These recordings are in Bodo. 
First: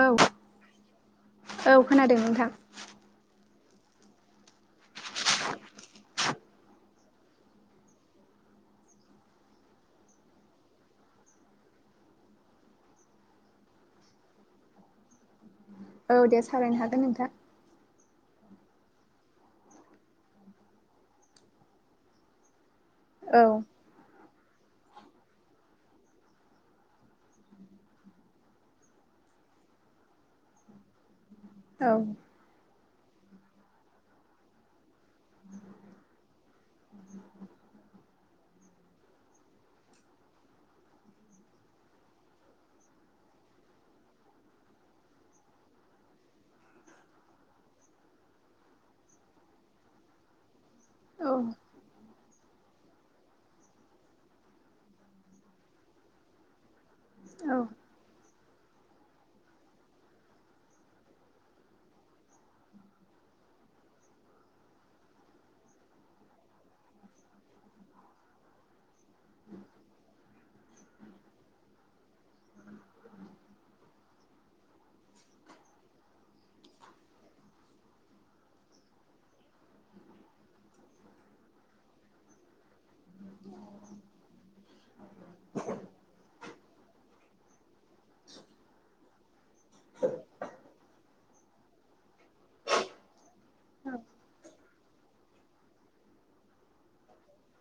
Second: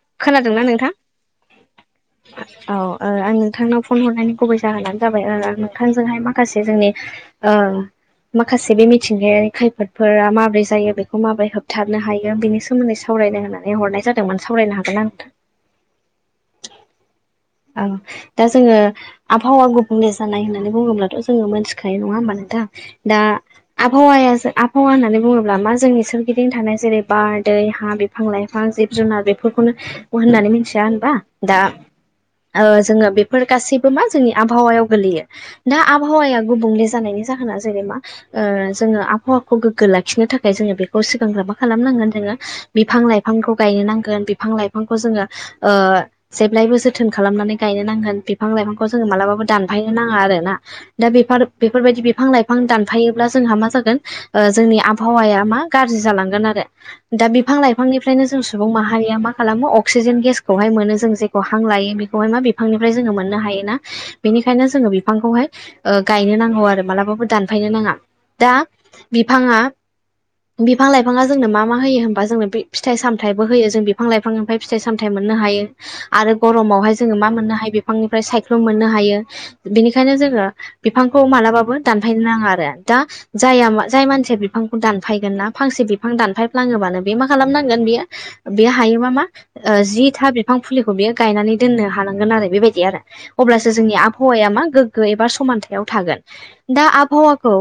औ खोनादोंना नोंथां औ खोनादों नोंथां औ आं नोंथांनाव फन हरनायनि गुबै जाहोनानो जाबाय नोंथांजोंहाय माखासे जोंनि माखासे बे मिथिंगायारि खैफोदफोरा माबोरै जायो बेखौ माबोरै होबथाबनो हायो बेनि सोमोन्दै साव रायनो होननानै हरनाय जादोंमोन सावरायनो हागोन नोंथां औ दे सावरायनो हागोन नोंथां औ दा जोङो आबहावा गुबुंले जानाय होननानै बुङोब्लाथ' जोङो मोनथिखायो नङा होमबानो नोंथां दा औ आबहावाया आबहावा होननानै बुङोब्ला मा जोंनि सोरगिदिं थानाय जेरै बार, दै, हा, बिफां लाइफां, जिब जुनार बेफोर खौनो होननानै मिथिया होनबा दा औ ओ जोङो बेफोर गासैबो मा जोंनि आबहावायाव गोगलैयो दा आबहावाया गुबुंले जानायनि जाहोना जेनेबा जोङो आबहावाखौ गोग्गो लाखिनो थाखाय जोङो बेखौ सिगांग्रो मा खालामनांगोन जोङो बिफां लाइफांखौ गायनो नांगोन बिफां लाइफांखौ जोङो जेब्लायबो जो थोन खालामनानै गायनो नांगोन बिफां लाइफांखौ जोङो मालाबाबो दानफायनो नाङा आरो ना दा औ बेफोर बेफोरबायदि बिफां लाइफां दानफायोब्ला जोंहा मा जागोन जोंनि आबहावाया मा गाज्रि जालांगोन आरो दा बिफां - लाइफांनिफ्रायनो जों सुबुं माहारिया मा खालामो अक्सिजेन गेसखौहाय मोनो जों जेखौ बिफां लायो बेखौहाय मा बिफांनिफ्राय जोंङो मोननो हायोना बेनिखायनो जोङो बिफांखौहाय गायनो नांगौ आरो मालाबाबो दानफायनो नांङा दा बिफांङा बिफां लाइफांङा जोंनो मा मा होयो होनबा जोंनो बे फिाइ सामथथायबो होयो जों बिफां लाइफांनिमफ्राय फिथाइ सामथायाइ मोनो मोननो हायो। आरो गरमावहाय जोंङो मा मोननो हायो बिफांनिफ्राय सायख्लुम मोननो हायो बिनिखायनो जोंङो बिफां मालाबो दानायनो नांङा दा ज जाय मानसि बिफांखौ दानफायगोन ना फांसे बिफां बे मा खालाम नांगोन बिफां दानफाय फ्लांबानो जिथा गायनानै दोननो हानांगोन आरो बेबायदि आरो अब्लासो जोंनि आबहावाया मा एबा समानथायाव थागोन दा आबहावाखौ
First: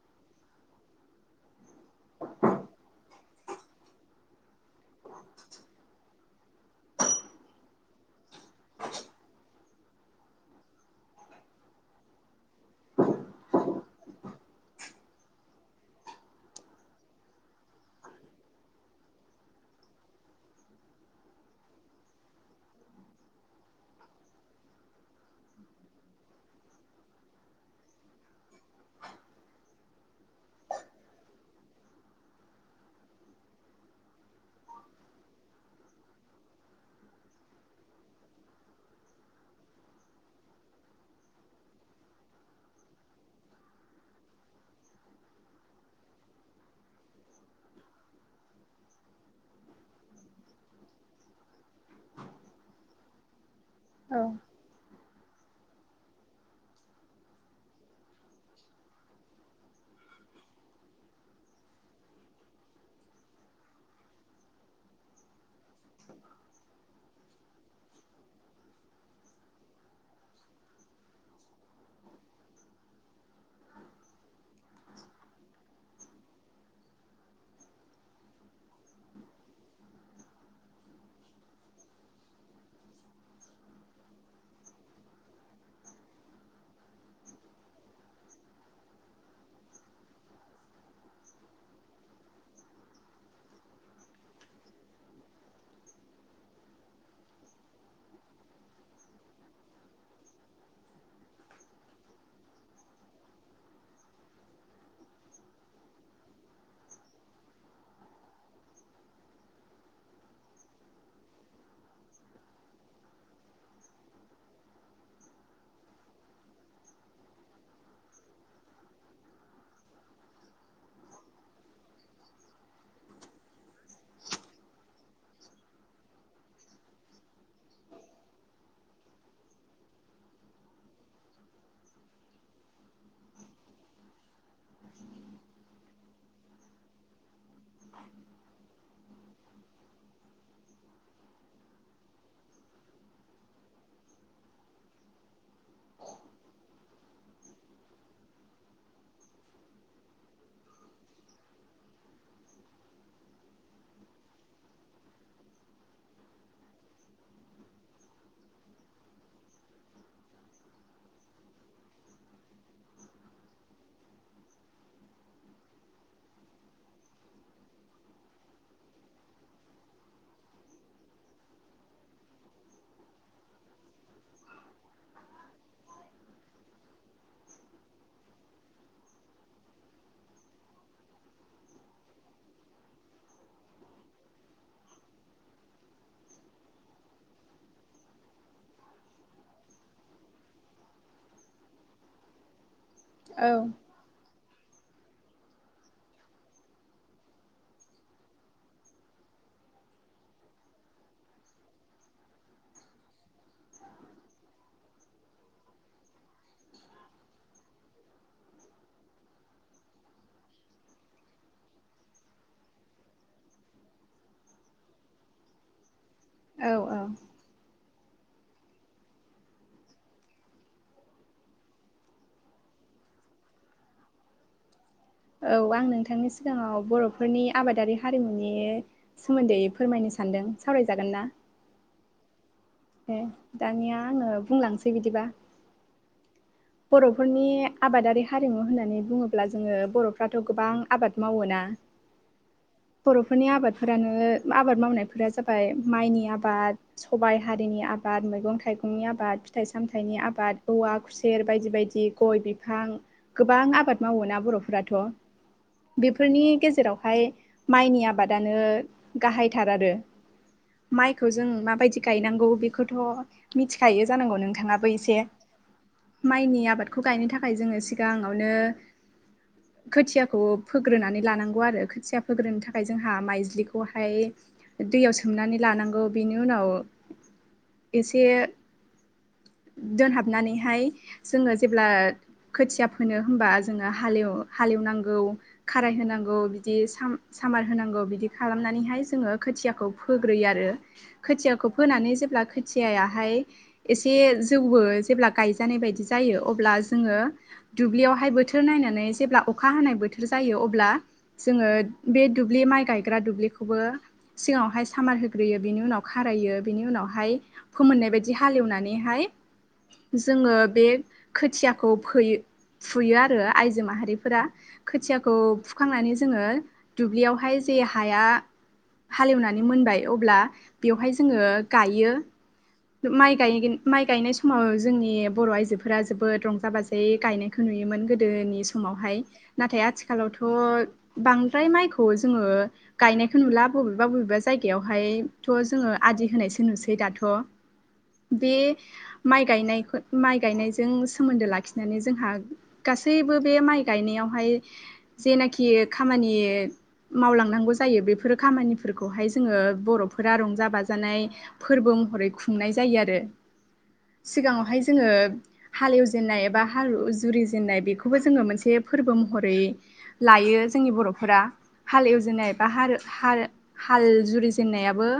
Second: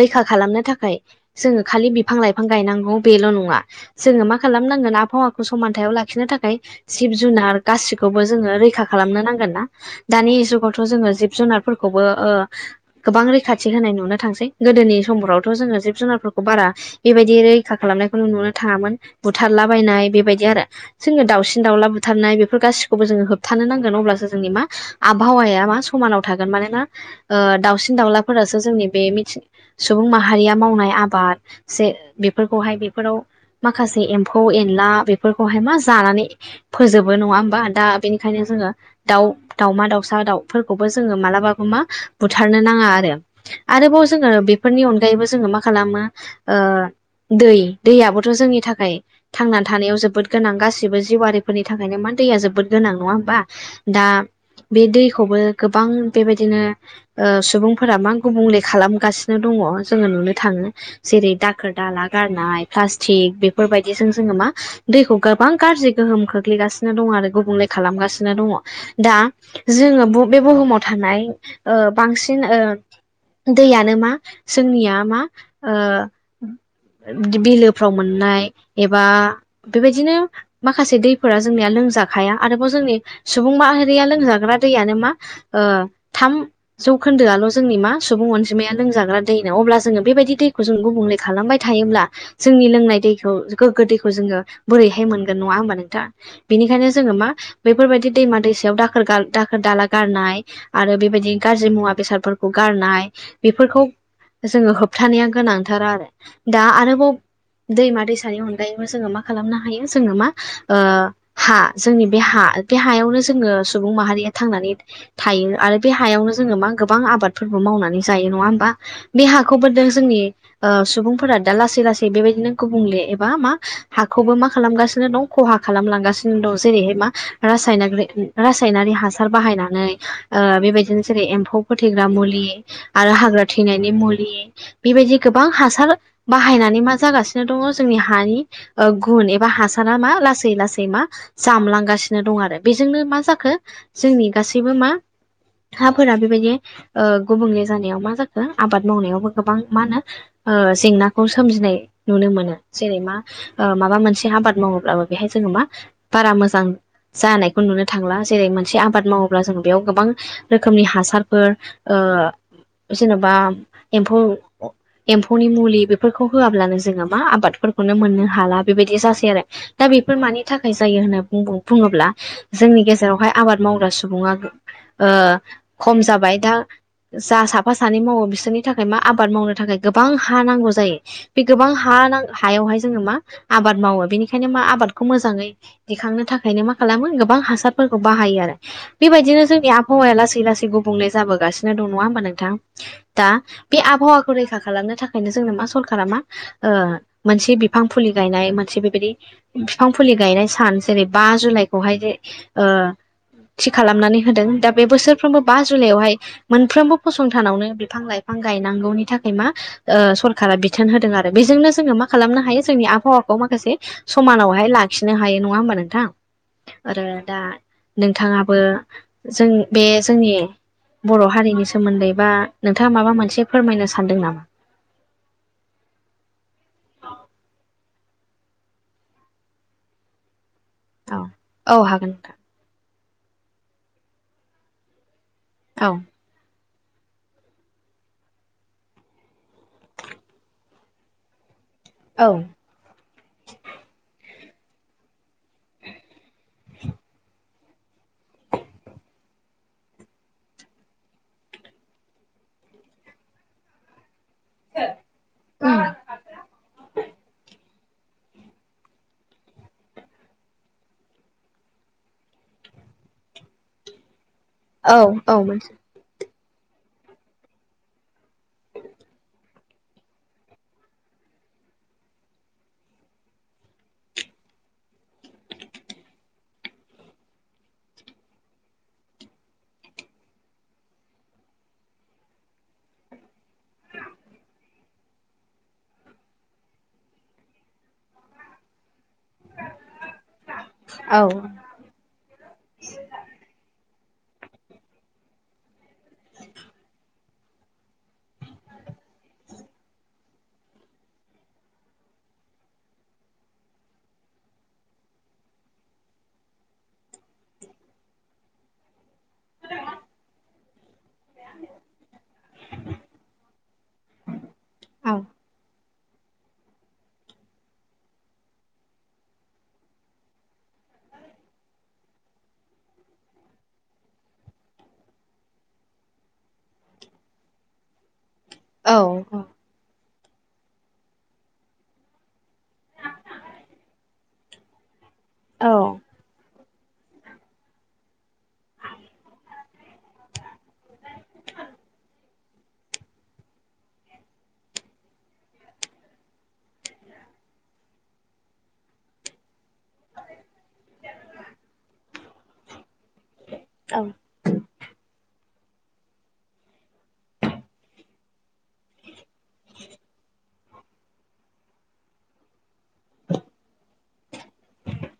रैखा खालामनो थाखाय जोंङो खालि बिफां - लाइफां गायनांगौ बेल' नंङा जोंङो मा खालामनांगोन आबहावाखौ समानथायाव लाखिनो थाखाय जिब जुनार गासिखौबो जोंङो रैखा खालामनो नांगोन ना दानि जुगावथ' जोंङो जिब जुनारफोरखौबो गोबां रैखाथि होनाय नुनो थांसै गो गोदोनि समफ्रावथ' जोंङो जिब जुनारफोरखौ बारा बेबायदि रैखा खालामनायखौ नुनो थांङामोन बुथारला बायनाय बेबाय आरो जोंङो दाउसिन दाउला बुथारनाय बेफोर गासिखौबो जों थानो नांगोन अब्लासो जोंनि मा आबहावाया मा समानाव थागोन मानोना दावउसिन थि दावउलाफोरासो जोंनि बेथि सुबुं माहारिया मावनाय आबाद जे बेफोरखौहाय बेफोराव माखासे एम्फौ एनला बेफोरखौहाय मा जानानै फोजोबो नंङा होमबा दा बेनिखायनो जोंङो दाउ दावउमा दाउसा दाउफोरखौबो जोंङो मालाबा माग मा बुथारनो नांङा आरो आरोबाव जोङो बेफोरनि अनगायैबो जोंङो मा खालामो दै दैयाबोथ' जोंनि थाखाय थांनानै थानायाव जोबोद गोनां गासिबो फोरनि थाखायनो मा दैया जोबोद गोनां नङा होनबा दा औ बे दै खौबो गोबां बेबायदिनो सुबुंफोरा मा गुबुंले खालामगासिनो दंङो जोंङो नुनो थांङो जेरै फ्लासथिग दाखोर दाला गारनाय गोबां गाज्रि गोहोम खोख्लैगासिनो दंङो आरो गुबुंले खालामगासिनो दंङो दा जोंङो बे बुहुमाव था नाय बांसिन दैयानो मा जोंनिया मा बिलोफ्राव मोननाय एबा बेबायदिनो माखासे दैफोरा जोंनिया लोंजाखाया आरोबाव जोंनि सुबुं माहारिया लोंजाग्रा दैयानो मा थाम जौखोन्दोआल' जोंनि मा सुबुं अनजिमाया लोंजाग्रा दै न अब्ला जोंङो बेबायदि दै जों गुबुंले खालामबाय थायोब्ला जोंनि लोंनाय दैखौ गोग्गो दैखौ जोंङो बोरैहाय मोन ना होनबा नोंथांङा बेनिखायनो जोंङो मा बेफोरबायदि दैमा दैसायाव दाखोर दाखोर दाला गारना आरो बेबायदिनो गाज्रि मुवा बेसादफोरखौ गारनाय बेफोरखौ जोंङो होबथानाया गोनांथार आरो दा आरोबाव दैमा - दैसानि अनगायैबो जोंङो मा खालामनो हायो जोंङो मा हा जोंनि बे हा बे हायावनो जोंङो सुबुं माहारिया थांनानै थायो आरो बे हायावनो जोंङो मा गोबां आबादफोरबो मावनानै जायो नंङा होमबा बे हाखौबो जोंनि सुबुंफोरा दा लासै लासै बेबायदिनो गुबुंले एबा मा हाखौबो मा खालामगासिनो दं खहा खालामलांगासिनो दं जेरैहाय मा रासायनारि हासार बाहाय नानै बेबायदिनो जेरै एम्फौ फोथैग्रा मुलि आरो हाग्रा थैनायनि मुलि बेबायदि गोबां हासार बाहायनानै मा जागासिनो दंङो जोंनि हानि गुन एा हासारा मा लासै लासै मा जामलांगासिनो दं आरो बेजोंनो मा जाखो जोंनि गासैबो मा हाफोरा बेबायदि गुबुंले जानायाव मा जाखो आबाद मावनायावबो गोबां मा होनो जेंनाखौ सोमजिनाय नुनो मोनो जेरै मा माबा मोनसे आबाद मावोब्लाबो बेहाय जोंङो मा बारा मोजां जानायखौ नुनो थांला जेरै मोनसे आबाद माव अब्ला जों बेयाव गोबां रोखोमनि हासारफोर जेनेबा एम्फौ एम्फौनि मुलि बेफोरखौ होआब्लानो जोङो मा आबादफोरखौनो मोननो हाला बेबायदि जासग दा बेफोर मानि थाखाय जायो होनना बुङोब्ला जोंनि गेजेरावहाय आबाद मावग्रा सुबुं खम जाबाय दा जा साफा सानै मावो बिसोरनि थाखाय मा आबाद मावनो थाखाय गोबां हा नांगौ जायो बे गोबां हा हायावहाय जोङो मा आबाद मावो बेनिखायनो मा आबादखौ मोजाङै दिखांनो थाखायनो मा खालामो गोबां हासारफोरखौ बाहायो आरो बे बेबायदिनो जोंनि आबहावाया लासै लासै गुबुंले जाबोगासिनो दं नङा होमबा नोंथां दा बे आबहावाखौ रैखा खालामनो थाखायनो जोंनो मा सरखारा मा मोनसे बिफां फुलि गायनाय मोनसे बिदि बिफां फुलि गायनाय सान जेरै बा जुलाइखौहाय जे थि खालामनानै होदों दा बे बोसोरफ्रोमबो बा जुलाइआवहाय मोनफ्रोमबो फसंथानावनो बिफां लाइफां गायनांगौनि थाखाय मा सरखारारा बिथोन होदों आरो बेजोंनो जोङो मा खालामनो हायो जोंनि आबहावाखौ माखासे समानावहाय लाखिनो हायो नङा होमबा नोंथां औ औ आं आरो दा नोंथाङाबो जों बे जोंनि बर' हारिनि सोमोन्दै बा नोंथाङा माबा मोनसे फोरमायनो सानदों नामा नोंथांनि सिगाङाव बर'फोरनि आबादारि हारिमुनि सोमोन्दै फोरमायनो सानदों सावरायजागोन औ ना औ हागोन नोंथां ए दानिया आङो बुंलांसै बिदिबा औ बर'फोरनि आबादारि हारिमु होननानै बुङोब्ला जोङो बर'फ्राथ गोबां आबाद मावोोना औ बर'फोरनि आबादफोरानो आबाद मावनायफोरा जाबाय माइनि आबाद आबाद सबबाय हारिनि आबाद मैगं थाइगंनि आबाद फिथाइ सामथाइनि आबाद औवा खु सेर बायदि बायदि गय बिफां गोबां आबाद मावोना बर'फोराथ बेफोरनि गेजेरावहाय माइनि आबादानो गाहायथार आरो माइखौ जों माबायदि गायनांगौ बेखौथ मिथिखायो जानांगौ नों औ औ मोनथियो माइनि आबादखौ गायनो थाखाय जोङो सिगाङावनो खोथियाखौ फोग्रोनानै लानांगौ आरो खोथिया फोग्रोनो थाखाय जोंहा माइज्लिखौहाय दैयाव सोमनानै लानांगौ बेनि उनाव एसे दोनहाबनानैहाय जोङो जेब्ला खोथिया फोनो होनबा जोङो हा हालेवनांगौ खाराय नांगौ सामार होनांगौ बिदि खालामनानैहाय जोङो खोथियाखौ फोग्रोयो आरो औ खोथियाखौ फोनानै जेब्ला खोथियायाहाय एसे जौवबो जेब्ला गायजा जानाय बायदि जायो अब्ला जोङो दुब्लियावहाय बोथोर नायनानै जेब्ला अखा हानाय बोथोर जायो अब्ला जोङो बे दुब्लि माइ गायग्रा दुब्लिखौबो सिगावहाय सामार होग्रोयो बिनि उनाव खार रायो बिनि उनावहाय फोमोननाय बायदि हालेवनानैहाय जोङो बे खोथियाखौ फयो फुयो आरो आयजो माहारिफोरा औ खोथियाखौ हुखांनानै जोङो दुब्लियावहाय जे हाया हालेवनानै मोनबाय अब्ला बेवहाय जोङो गायो माइ गाय माइ गायनाय समाव जोंनि बर' आइजोफोरा जोबोद रंजा बाजायै गायनायखौ नुयोमोन गोदो गोदोनि औ समावहाय औ नाथाय आथिखालाव आथिखालावथ बांद्राय माइखौ जोङो गायनायखौ नुला बबेबा बबेबा जायगायावहाय थ औ जोङो आदि होनायसो नुसै दाथ' बे माइ गायनायखौ माइ गायनायजों सोमोन्दो लाखिनानै जोंहा गासैबो बे माइ गायनायावहाय जेनाखि खामानि मावलांनांगौ जायो बेफोरो खामानिफोरखौहाय जोङो बर'फोरा रंजा बाजानाय फोरबो महरै खुंनाय जायो आरो औ सिगाङावहाय जोङो हालेवजेनन्नाय एबा हाल जुरि जेननाय बेखौबो जोङो मोनसे फोरबो महरै लायो जोंनि बर'फोरा हाल एवजेननाय बा हा हा हाल जुरिजेननायाबो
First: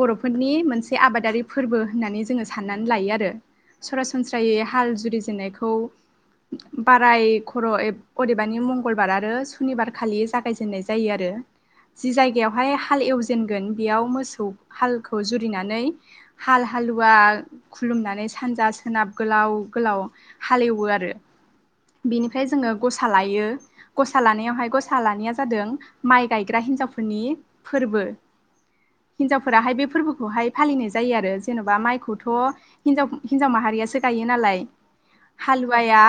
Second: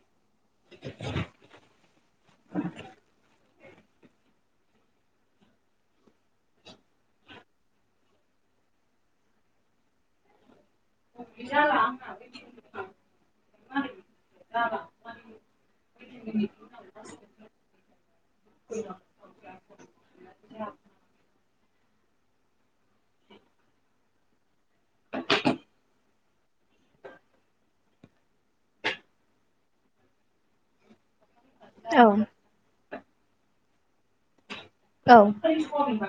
बर' फोरनि मोनसे आबादारि फोरबो होननानै जोङो साननानै लायो आरो सरासनस्रायै हाल जुरिजेननायखौ बाराय खर' अदेबानि मंगलबार आरो सुनिबार खालि जागायजेननाय जायो जायो आरो जि जायगायावहाय हाल एवजेनगोन बेयाव मोसौ हालखौ जुरिनानै हाल हालुवा खुलुमनानै सानजा सोनाब गोलाव गोलाव हालेवो आरो बेनिफ्राय जोङो गसा लायो गसा लानायावहाय गसा लानाया जादों माइ गायग्रा हिन्जावफोरनि फोरबो हिनजावफोराहाय बे फोरबोखौहाय फालिनाय जायो आरो जेनेबा औ माइखौथ' हिनजाव हिनजाव माहारियासो गायो नालाय हालुवाया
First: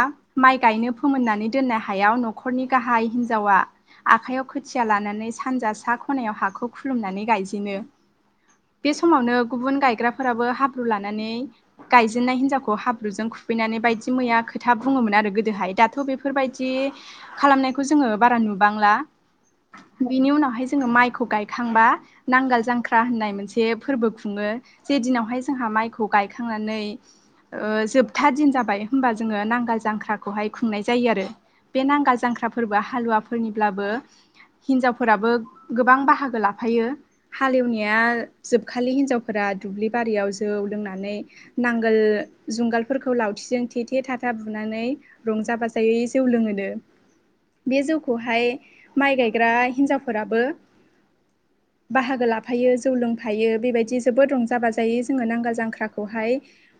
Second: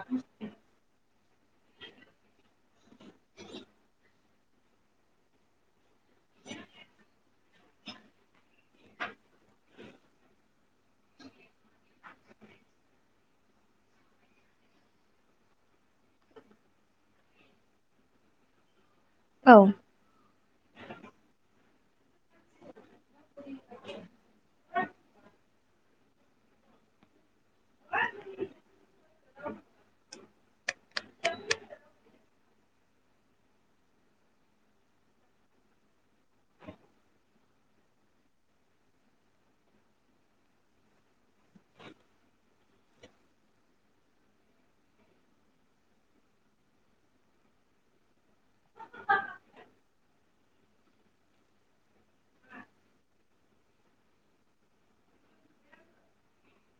माइ गायनो फोमोननानै दोननो हायाव न'खरनि गाहाय हिनजावा आखाइयाव खोथिया लानानै सानजा सा खनायाव हाखौ खुलुमनानै गायजेनो बे समावनो गुबुन गायग्राफोराबो हाब्रु लानानै गायजेननाय हिनजावखौ हाब्रुजों खुुबैनानै बायदि मैया खोथा बुङोमोन आरो गोदोहाय दाथ' बेफोरबायदि खालामनायखौ जोङो बारा नुबांला बिनि उनावहाय जोङो माइखौ गायखां थांबा नांगाल जांख्रा होननाय मोनसे फोरबो खुङो जे दिनावहाय जोंहा माइखौ गाय खांनानै जोबथा दिन जाबाय होमबा जोङो नांगाल जांख्राखौहाय खुंनाय जायो आरो बे नांगाल जांख्रा फोरबोआ हालुवाफोरनिब्लाबो हिनजावफोराबो गोबां बाहागो लाफायो हालेवनाया जोबखालि हिनजावफोरा दुब्लि बारियाव जौ लोंनानै नांगोल जुंगालफोरखौ लावथिजों थे थे थाथा बुनानै रंजा बाजायै जौ लोङो बे जौखौहाय माइ गायग्रा हिनजावफोराबो बाहागो लाफायो जौ लोंफायो बेबायदि जोबोद रंजा बाजायै जोङो नांगाल जांख्राखौ खौहाय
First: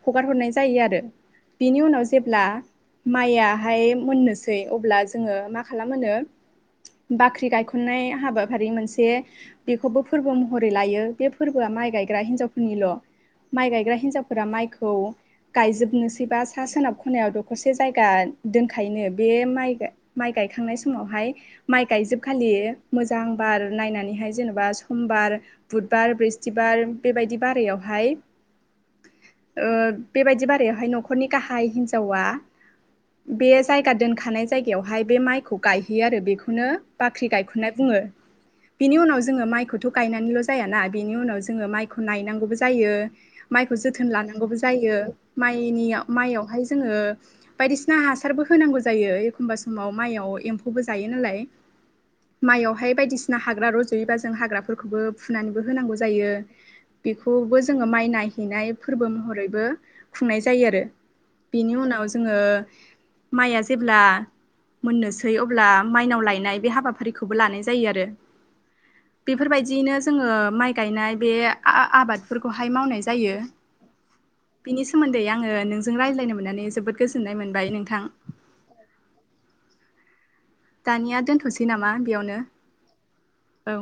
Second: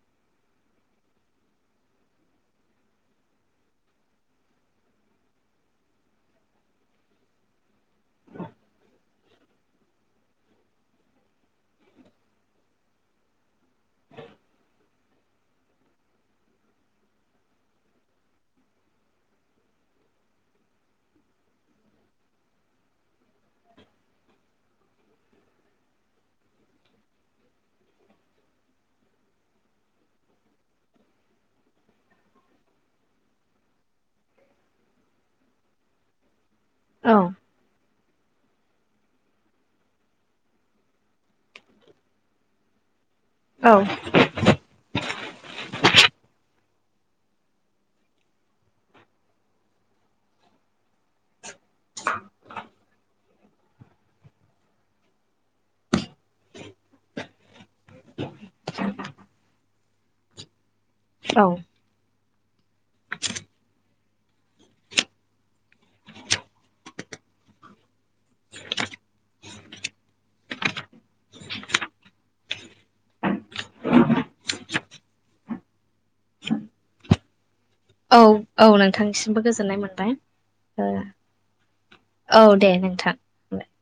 हगार हरनाय जायो आरो बेनि उनाव जेब्ला माइयाहाय मोननोसै अब्ला जोङो मा खालामो नो बाख्रि गायखननाय हाबाफारि मोनसे बेखौबो फोरबो महरै लायो बे फोरबोआ माइ गायग्रा हिनजावफोरनिल' माइ गायग्रा हिन्जावफोरा माइखौ गायजोबनोसैबा सा सोनाब खनायाव दखरसे जायगा दोनखायोनो बे माइ माइ गायखांनाय समावहाय माइ गायजोबखालि मोजां बार नायनानैहाय जेनेबा समबार बुधबार ब्रिस्थिबार बेबायदि बारायावहाय [inaudible] ओ बेबायदि बारायावहाय न'खरनि गाहाय हिन्जावा बे जायगा दोनखानाय जायगायावहाय बे माइखौ गायहैयो आरो बेखौ बेखौनो औ बाख्रि गायखन्नाय बुङो बिनि उनाव जोङो माइखौथ' गायनानैल' जायाना बिनि उनाव जोङो माइखौ नायनांगौबो जायो माइखौ जोथोन लानांगौबो जायो माइनि माइयावहाय जोङो बायदिसिना हासारबो होनांगौ जायो एखमबा समाव माइयाव एम्फौबो जायो नालाय माइयावहाय बायदिसिना हाग्रा रज'योबा जों हाग्राफोरखौबो फुनानैबो होनांगौ जायो बेखौबो जोङो माइ नाय हैनाय फोरबो महरैबो खुंनाय जायो आरो बिनि उनाव जोङो माइआ जेब्ला मोननोसै अब्ला माइनाव लायनाय बे हाबाफारिखौबो लानाय जायो आरो बेफोरबादियैनो जोङो माइ गायनाय बे आबादफोरखौहाय मावनाय जा जायो बिनि सोमोन्दै आङो नोंजों रायज्लायनो मोननानै जोबोद गोजोननाय मोन औ औ नोंथांनिसिमबो गोजोननाय मोनबाय दानिया दोनथ'सै नामा बेयावनो औ दे नोंथां होनबाय औ